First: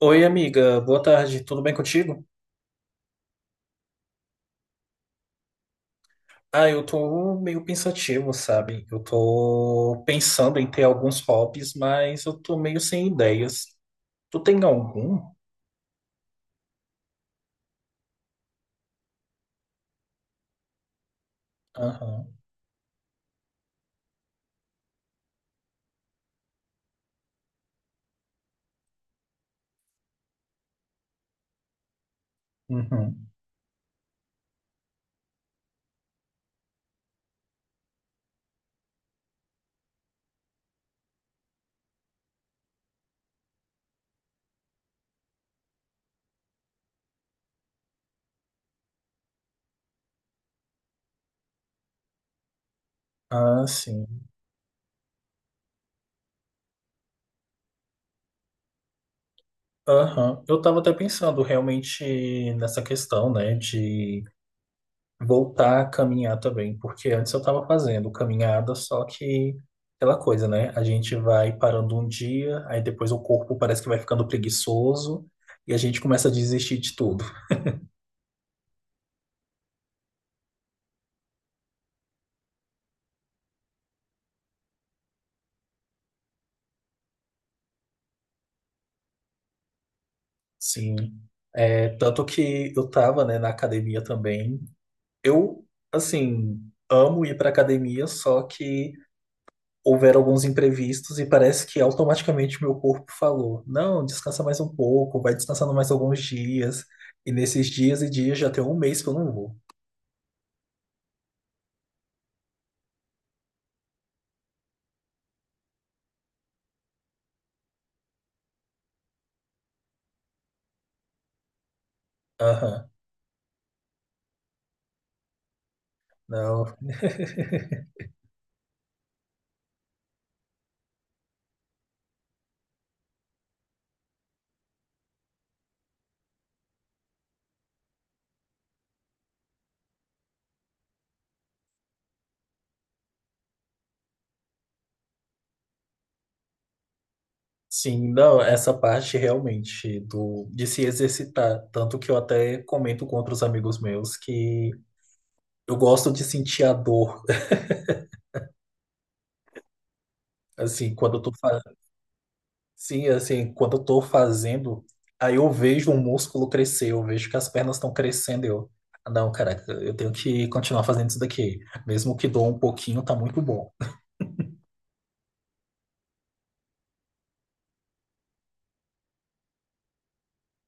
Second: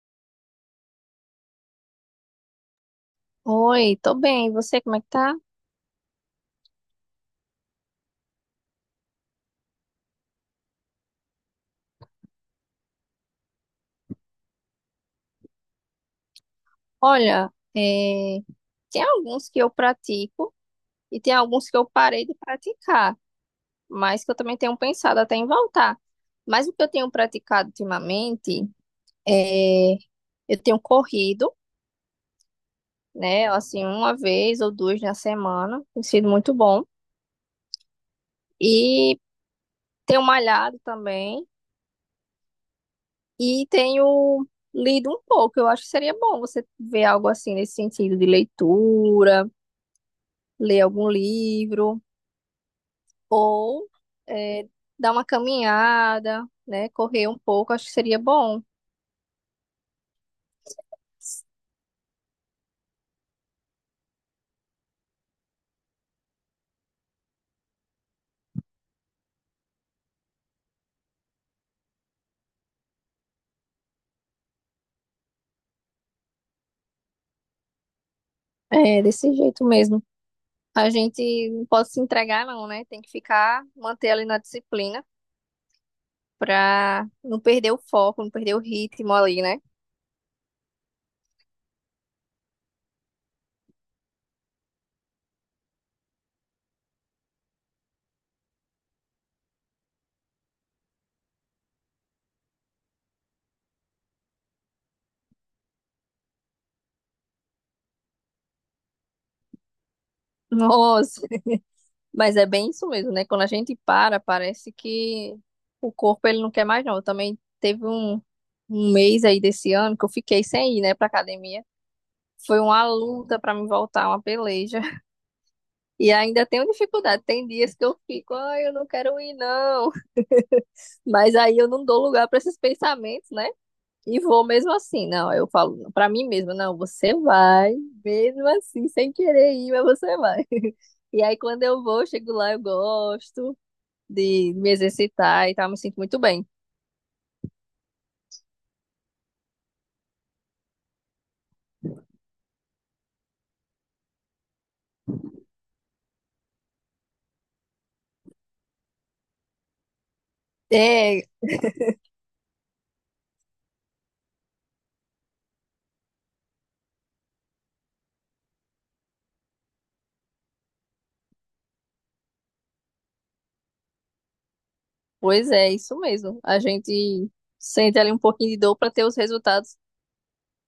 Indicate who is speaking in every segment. Speaker 1: Oi, amiga, boa tarde, tudo bem contigo?
Speaker 2: Oi, tô bem. E você, como é que tá?
Speaker 1: Ah, eu tô meio pensativo, sabe? Eu tô pensando em ter alguns hobbies, mas eu tô meio sem ideias. Tu tem algum?
Speaker 2: Olha, tem alguns que eu pratico e tem alguns que eu
Speaker 1: Aham,
Speaker 2: parei de praticar, mas que eu também tenho pensado até em voltar. Mas o que eu tenho praticado ultimamente é eu tenho corrido,
Speaker 1: uhum.
Speaker 2: né? Assim, uma vez ou duas na semana, tem sido muito bom. E tenho malhado também e tenho lido um pouco. Eu acho que seria bom você ver algo assim nesse sentido de leitura, ler algum livro.
Speaker 1: Ah,
Speaker 2: Ou
Speaker 1: sim.
Speaker 2: é, dar uma caminhada, né? Correr um pouco, acho que seria bom.
Speaker 1: Aham. Eu tava até pensando realmente nessa questão, né, de voltar a caminhar também, porque antes eu estava fazendo caminhada, só que aquela coisa, né? A gente vai parando um dia, aí depois o corpo parece que vai ficando preguiçoso e a gente começa a desistir de tudo.
Speaker 2: É, desse jeito mesmo. A gente não pode se entregar, não, né? Tem que ficar, manter ali na disciplina pra não perder o foco, não perder o ritmo ali, né?
Speaker 1: Sim. É, tanto que eu tava, né, na academia também. Eu, assim, amo ir pra academia, só que houveram alguns imprevistos e parece que automaticamente meu corpo falou: não, descansa mais um pouco, vai descansando mais alguns dias. E nesses dias e dias já tem um mês que eu não vou.
Speaker 2: Nossa, mas é bem isso mesmo, né? Quando a gente para, parece que o corpo ele não quer mais, não. Eu também teve um mês aí desse ano que eu fiquei sem ir, né, pra academia. Foi uma
Speaker 1: Aham,
Speaker 2: luta pra me voltar, uma peleja. E ainda tenho
Speaker 1: não.
Speaker 2: dificuldade. Tem dias que eu fico, ai, eu não quero ir, não. Mas aí eu não dou lugar para esses pensamentos, né? E vou mesmo assim. Não, eu falo para mim mesma, não, você vai, mesmo assim, sem querer ir, mas você vai. E aí quando eu vou, eu chego lá, eu gosto de me exercitar e tal, me sinto muito bem.
Speaker 1: Sim, não, essa parte realmente do, de se exercitar. Tanto que eu até comento com outros amigos meus que eu gosto de sentir a dor, assim, quando eu
Speaker 2: É,
Speaker 1: tô, Sim, assim, quando eu tô fazendo, aí eu vejo o músculo crescer, eu vejo que as pernas estão crescendo, eu, "Ah, não, caraca, eu tenho que continuar fazendo isso daqui, mesmo que doa um pouquinho, tá muito bom.
Speaker 2: pois é, isso mesmo. A gente sente ali um pouquinho de dor para ter os resultados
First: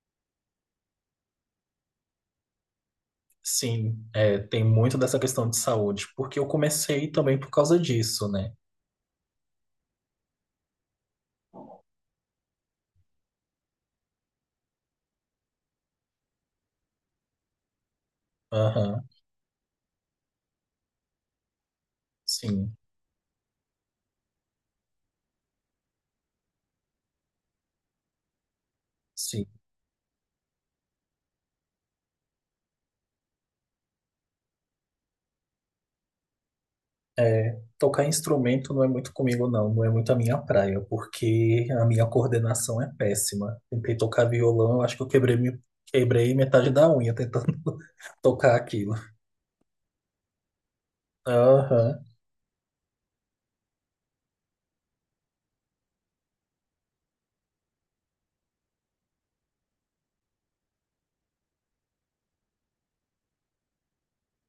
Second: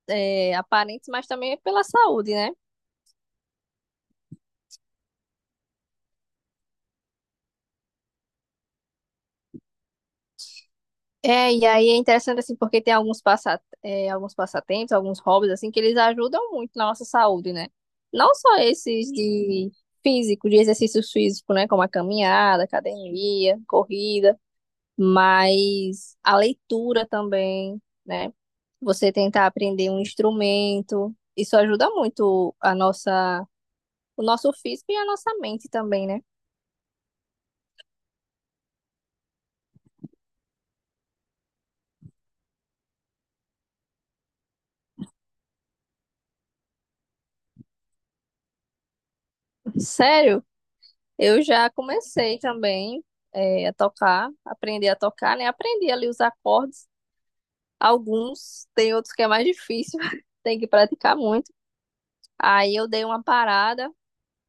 Speaker 2: aparentes, mas também é pela saúde, né?
Speaker 1: Sim, é, tem muito dessa questão de saúde, porque eu comecei também por causa disso, né?
Speaker 2: É, e aí é interessante assim, porque tem alguns passatempos, alguns hobbies assim, que eles ajudam muito na nossa saúde, né? Não só
Speaker 1: Aham,
Speaker 2: esses de físico, de exercícios físicos, né? Como a caminhada,
Speaker 1: sim,
Speaker 2: academia, corrida, mas a leitura também, né? Você
Speaker 1: sim.
Speaker 2: tentar aprender um instrumento, isso ajuda muito o nosso físico e a nossa mente também, né?
Speaker 1: É, tocar instrumento não é muito comigo, não. Não é muito a minha praia, porque a minha coordenação é péssima. Tentei tocar violão, eu acho que eu quebrei, quebrei metade da unha tentando tocar aquilo.
Speaker 2: Sério? Eu já
Speaker 1: Aham.
Speaker 2: comecei também aprender a tocar, né? Aprendi ali os acordes, alguns, tem outros que é mais difícil, tem que praticar muito. Aí eu dei uma parada,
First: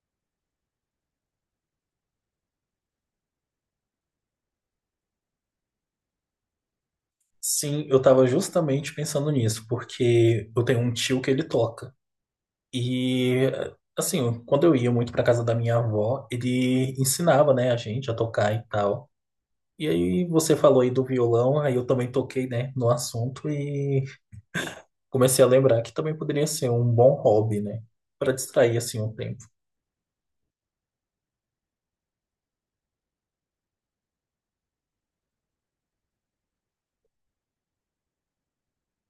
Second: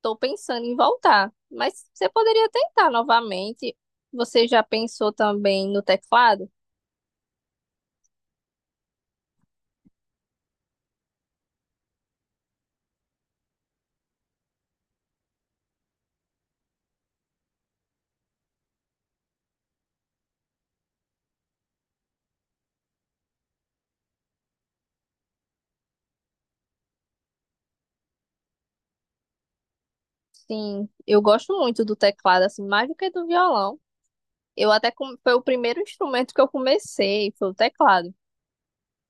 Speaker 2: tô pensando em voltar. Mas você poderia tentar novamente. Você já pensou também no teclado?
Speaker 1: Sim, eu tava justamente pensando nisso, porque eu tenho um tio que ele toca. E, assim, quando eu ia muito pra casa da minha avó, ele ensinava, né, a gente a tocar e tal. E aí você falou aí do violão, aí eu também toquei, né, no assunto e comecei a lembrar que também poderia ser um bom hobby, né? Para distrair assim o tempo.
Speaker 2: Sim, eu gosto muito do teclado, assim, mais do que do violão. Eu até foi o primeiro instrumento que eu comecei, foi o teclado.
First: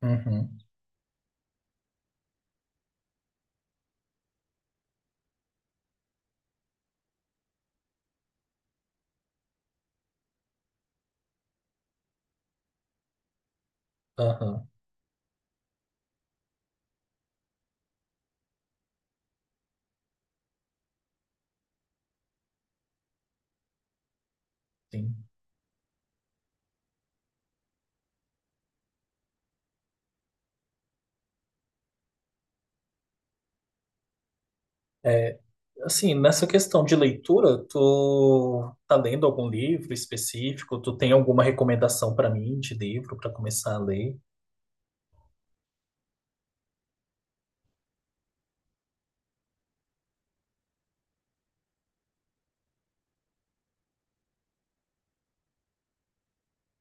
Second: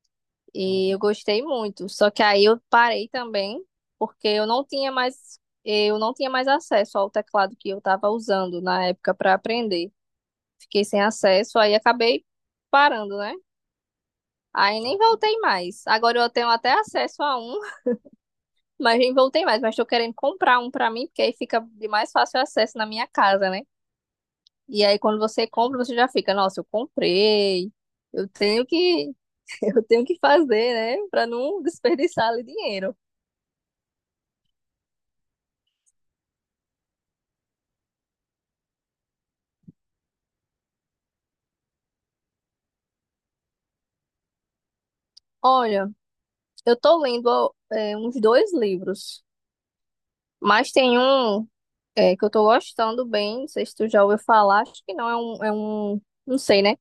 Speaker 1: Uhum,
Speaker 2: E eu gostei muito. Só que aí eu parei também, porque eu não tinha mais acesso ao teclado que eu estava usando na época para aprender. Fiquei sem acesso, aí acabei parando, né?
Speaker 1: aham,
Speaker 2: Aí nem voltei mais. Agora eu tenho até acesso a um, mas nem voltei mais. Mas estou querendo comprar um para mim, porque aí fica de mais fácil acesso na minha casa, né? E aí
Speaker 1: sim.
Speaker 2: quando você compra, você já fica, nossa, eu comprei. Eu tenho que, eu tenho que fazer, né? Para não desperdiçar ali dinheiro.
Speaker 1: É, assim, nessa questão de leitura, tu tá lendo algum livro específico? Tu tem alguma recomendação para mim de livro para começar a ler?
Speaker 2: Olha, eu tô lendo uns dois livros, mas tem um que eu tô gostando bem, não sei se tu já ouviu falar, acho que não, não sei, né?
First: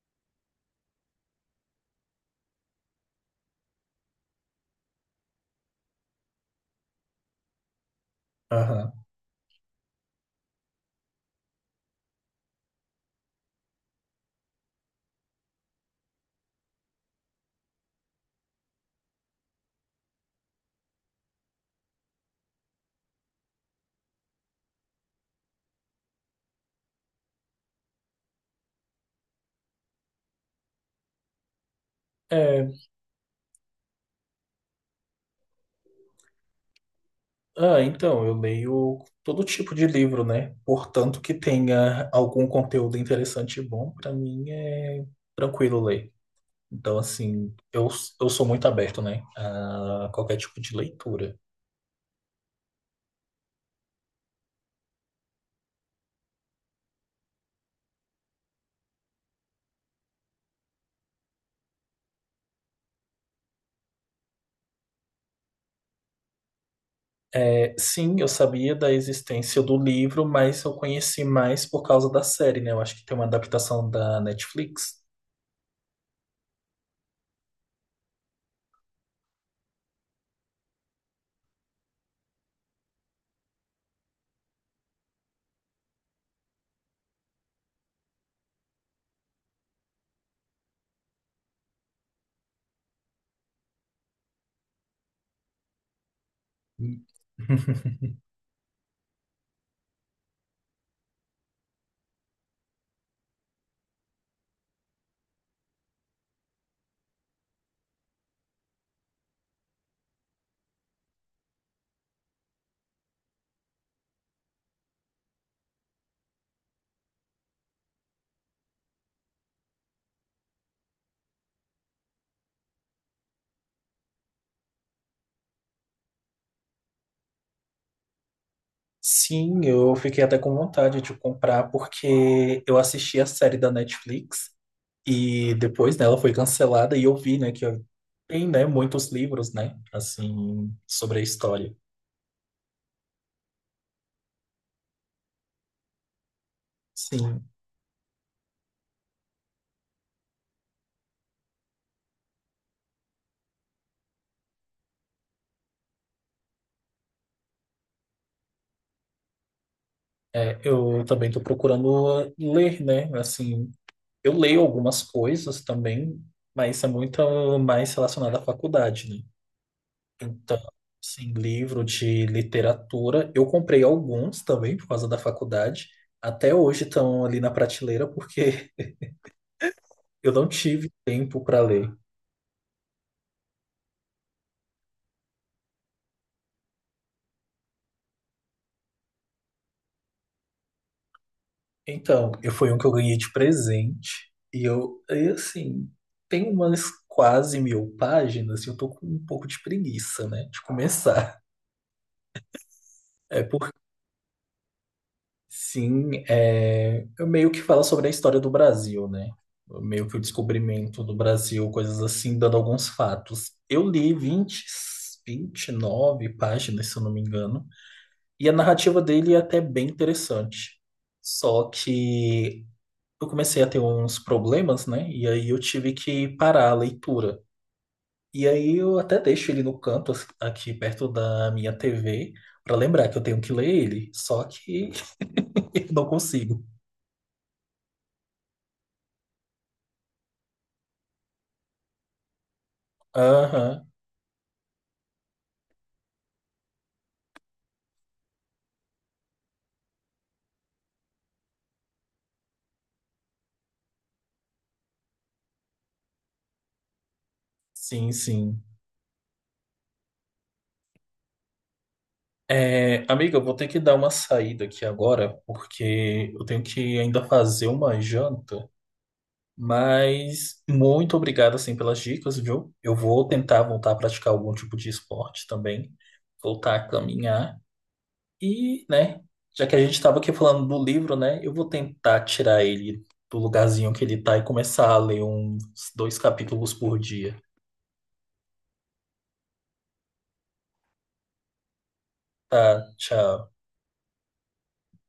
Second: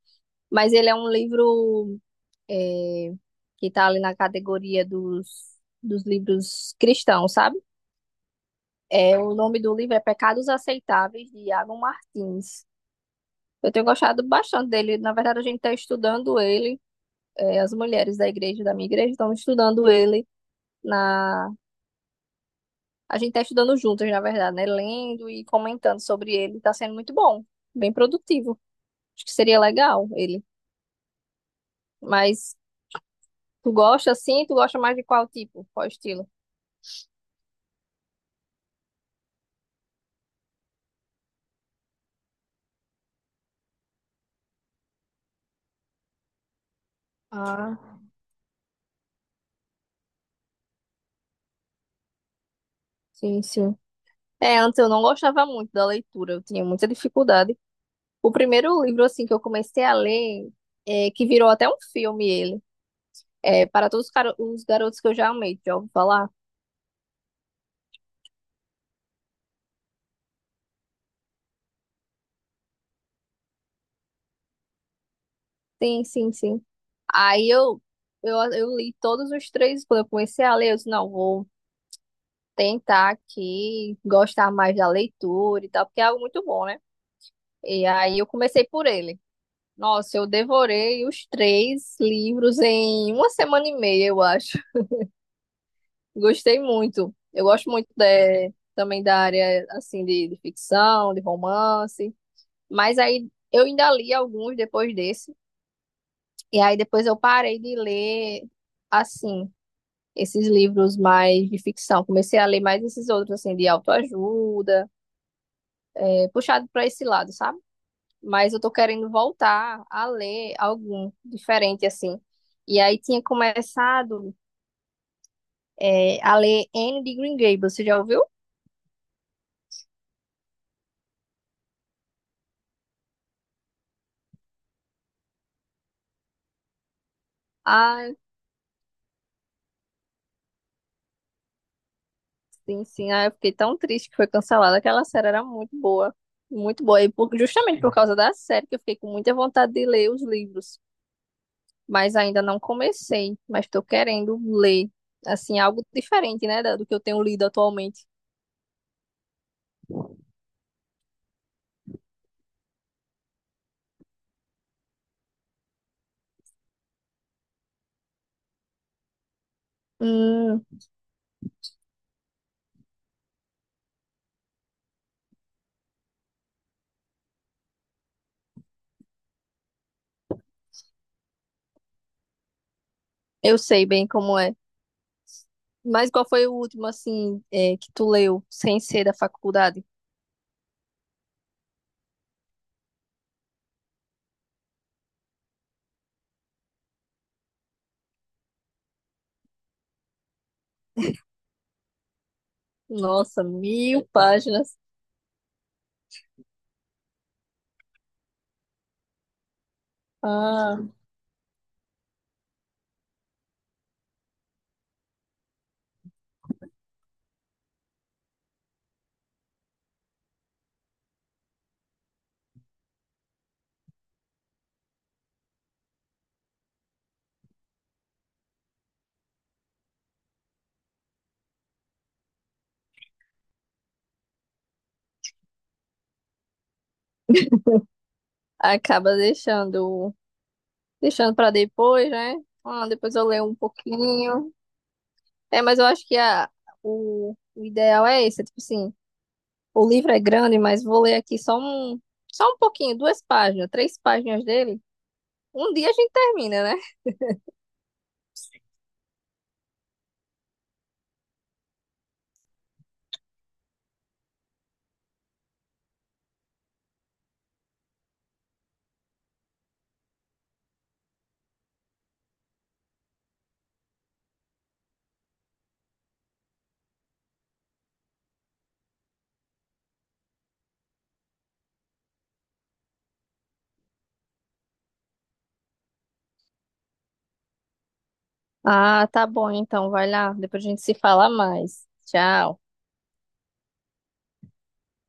Speaker 2: Mas ele é um livro é, que tá ali na categoria dos livros cristãos, sabe?
Speaker 1: Aham.
Speaker 2: É, o nome do livro é Pecados Aceitáveis, de Iago Martins. Eu tenho gostado bastante dele, na verdade a gente tá estudando ele, as mulheres da igreja, da minha igreja, estão estudando ele. Na A gente tá estudando juntas, na verdade, né? Lendo e comentando sobre ele. Tá sendo muito bom, bem produtivo. Acho que seria legal ele. Mas
Speaker 1: É,
Speaker 2: tu gosta assim? Tu gosta mais de qual tipo? Qual estilo?
Speaker 1: ah, então, eu leio todo tipo de livro, né? Portanto, que tenha algum conteúdo interessante e bom, pra mim é tranquilo ler. Então, assim,
Speaker 2: Ah,
Speaker 1: eu sou muito aberto, né? A qualquer tipo de leitura.
Speaker 2: sim, sim. É, antes eu não gostava muito da leitura, eu tinha muita dificuldade. O primeiro livro, assim, que eu comecei a ler, que virou até um filme ele, é Para Todos os os Garotos que Eu Já Amei, já ouviu falar?
Speaker 1: É, sim, eu sabia da existência do livro, mas eu conheci mais por causa da série, né? Eu acho que tem uma adaptação da Netflix.
Speaker 2: Sim, sim, sim. Aí eu li todos os três, quando eu comecei a ler, eu disse, não, vou tentar aqui gostar mais da leitura e tal, porque é algo muito bom, né? E aí eu comecei por ele. Nossa, eu devorei os três livros em uma semana e meia, eu acho. Gostei muito. Eu gosto muito também da área assim de ficção, de romance. Mas aí eu ainda li alguns depois desse. E aí depois eu parei de ler assim esses livros mais de ficção. Comecei a ler mais esses outros assim de autoajuda puxado para esse lado, sabe? Mas eu tô querendo voltar a ler algum diferente, assim. E aí tinha começado a ler Anne de Green Gables, você já ouviu?
Speaker 1: Sim, eu fiquei até com vontade de comprar porque eu assisti a série da Netflix. E depois, né, ela foi cancelada e eu vi, né, que
Speaker 2: Ah,
Speaker 1: tem, né, muitos livros, né, assim, sobre a história.
Speaker 2: sim, sim. Ah, eu fiquei tão triste que foi cancelada. Aquela série era muito boa, muito boa. E
Speaker 1: Sim,
Speaker 2: justamente por causa da série que eu fiquei com muita vontade de ler os livros. Mas ainda não comecei, mas estou querendo ler, assim, algo diferente, né, do que eu tenho lido atualmente.
Speaker 1: é, eu também estou procurando ler, né, assim, eu leio algumas coisas também, mas é muito mais relacionado à faculdade, né. Então,
Speaker 2: Hum,
Speaker 1: assim, livro de literatura, eu comprei alguns também por causa da faculdade. Até hoje estão ali na prateleira porque eu não tive tempo para ler.
Speaker 2: eu sei bem como é. Mas qual foi o último, assim, que tu leu, sem ser da faculdade?
Speaker 1: Então, eu foi um que eu ganhei de presente. E eu, e assim, tem umas quase 1.000 páginas e eu tô com um pouco de preguiça, né, de começar. É
Speaker 2: Nossa,
Speaker 1: porque,
Speaker 2: 1.000 páginas.
Speaker 1: sim, é, eu meio que fala sobre a história do Brasil, né? Meio que o
Speaker 2: Ah,
Speaker 1: descobrimento do Brasil, coisas assim, dando alguns fatos. Eu li 29 páginas, se eu não me engano, e a narrativa dele é até bem interessante. Só que eu comecei a ter uns problemas, né? E aí eu tive que parar a leitura. E aí eu até deixo ele no canto, assim, aqui perto da minha TV, para lembrar que eu tenho que ler ele. Só que eu não consigo.
Speaker 2: acaba deixando para depois, né? Ah, depois eu leio um
Speaker 1: Aham,
Speaker 2: pouquinho. É, mas eu acho que o ideal é esse, é tipo assim, o livro é grande, mas vou ler aqui só um pouquinho, duas páginas, três páginas dele. Um dia a gente termina, né?
Speaker 1: sim, sim. É, amiga, eu vou ter que dar uma saída aqui agora, porque eu tenho que ainda fazer uma janta. Mas muito obrigado, assim, pelas dicas, viu? Eu vou tentar voltar a praticar algum tipo de esporte também, voltar a caminhar. E, né, já que a gente estava aqui falando do livro, né, eu vou tentar tirar ele do lugarzinho que ele tá e começar a ler uns dois capítulos por dia.
Speaker 2: Ah, tá bom, então vai lá. Depois a gente se fala mais. Tchau.
Speaker 1: Tá, tchau.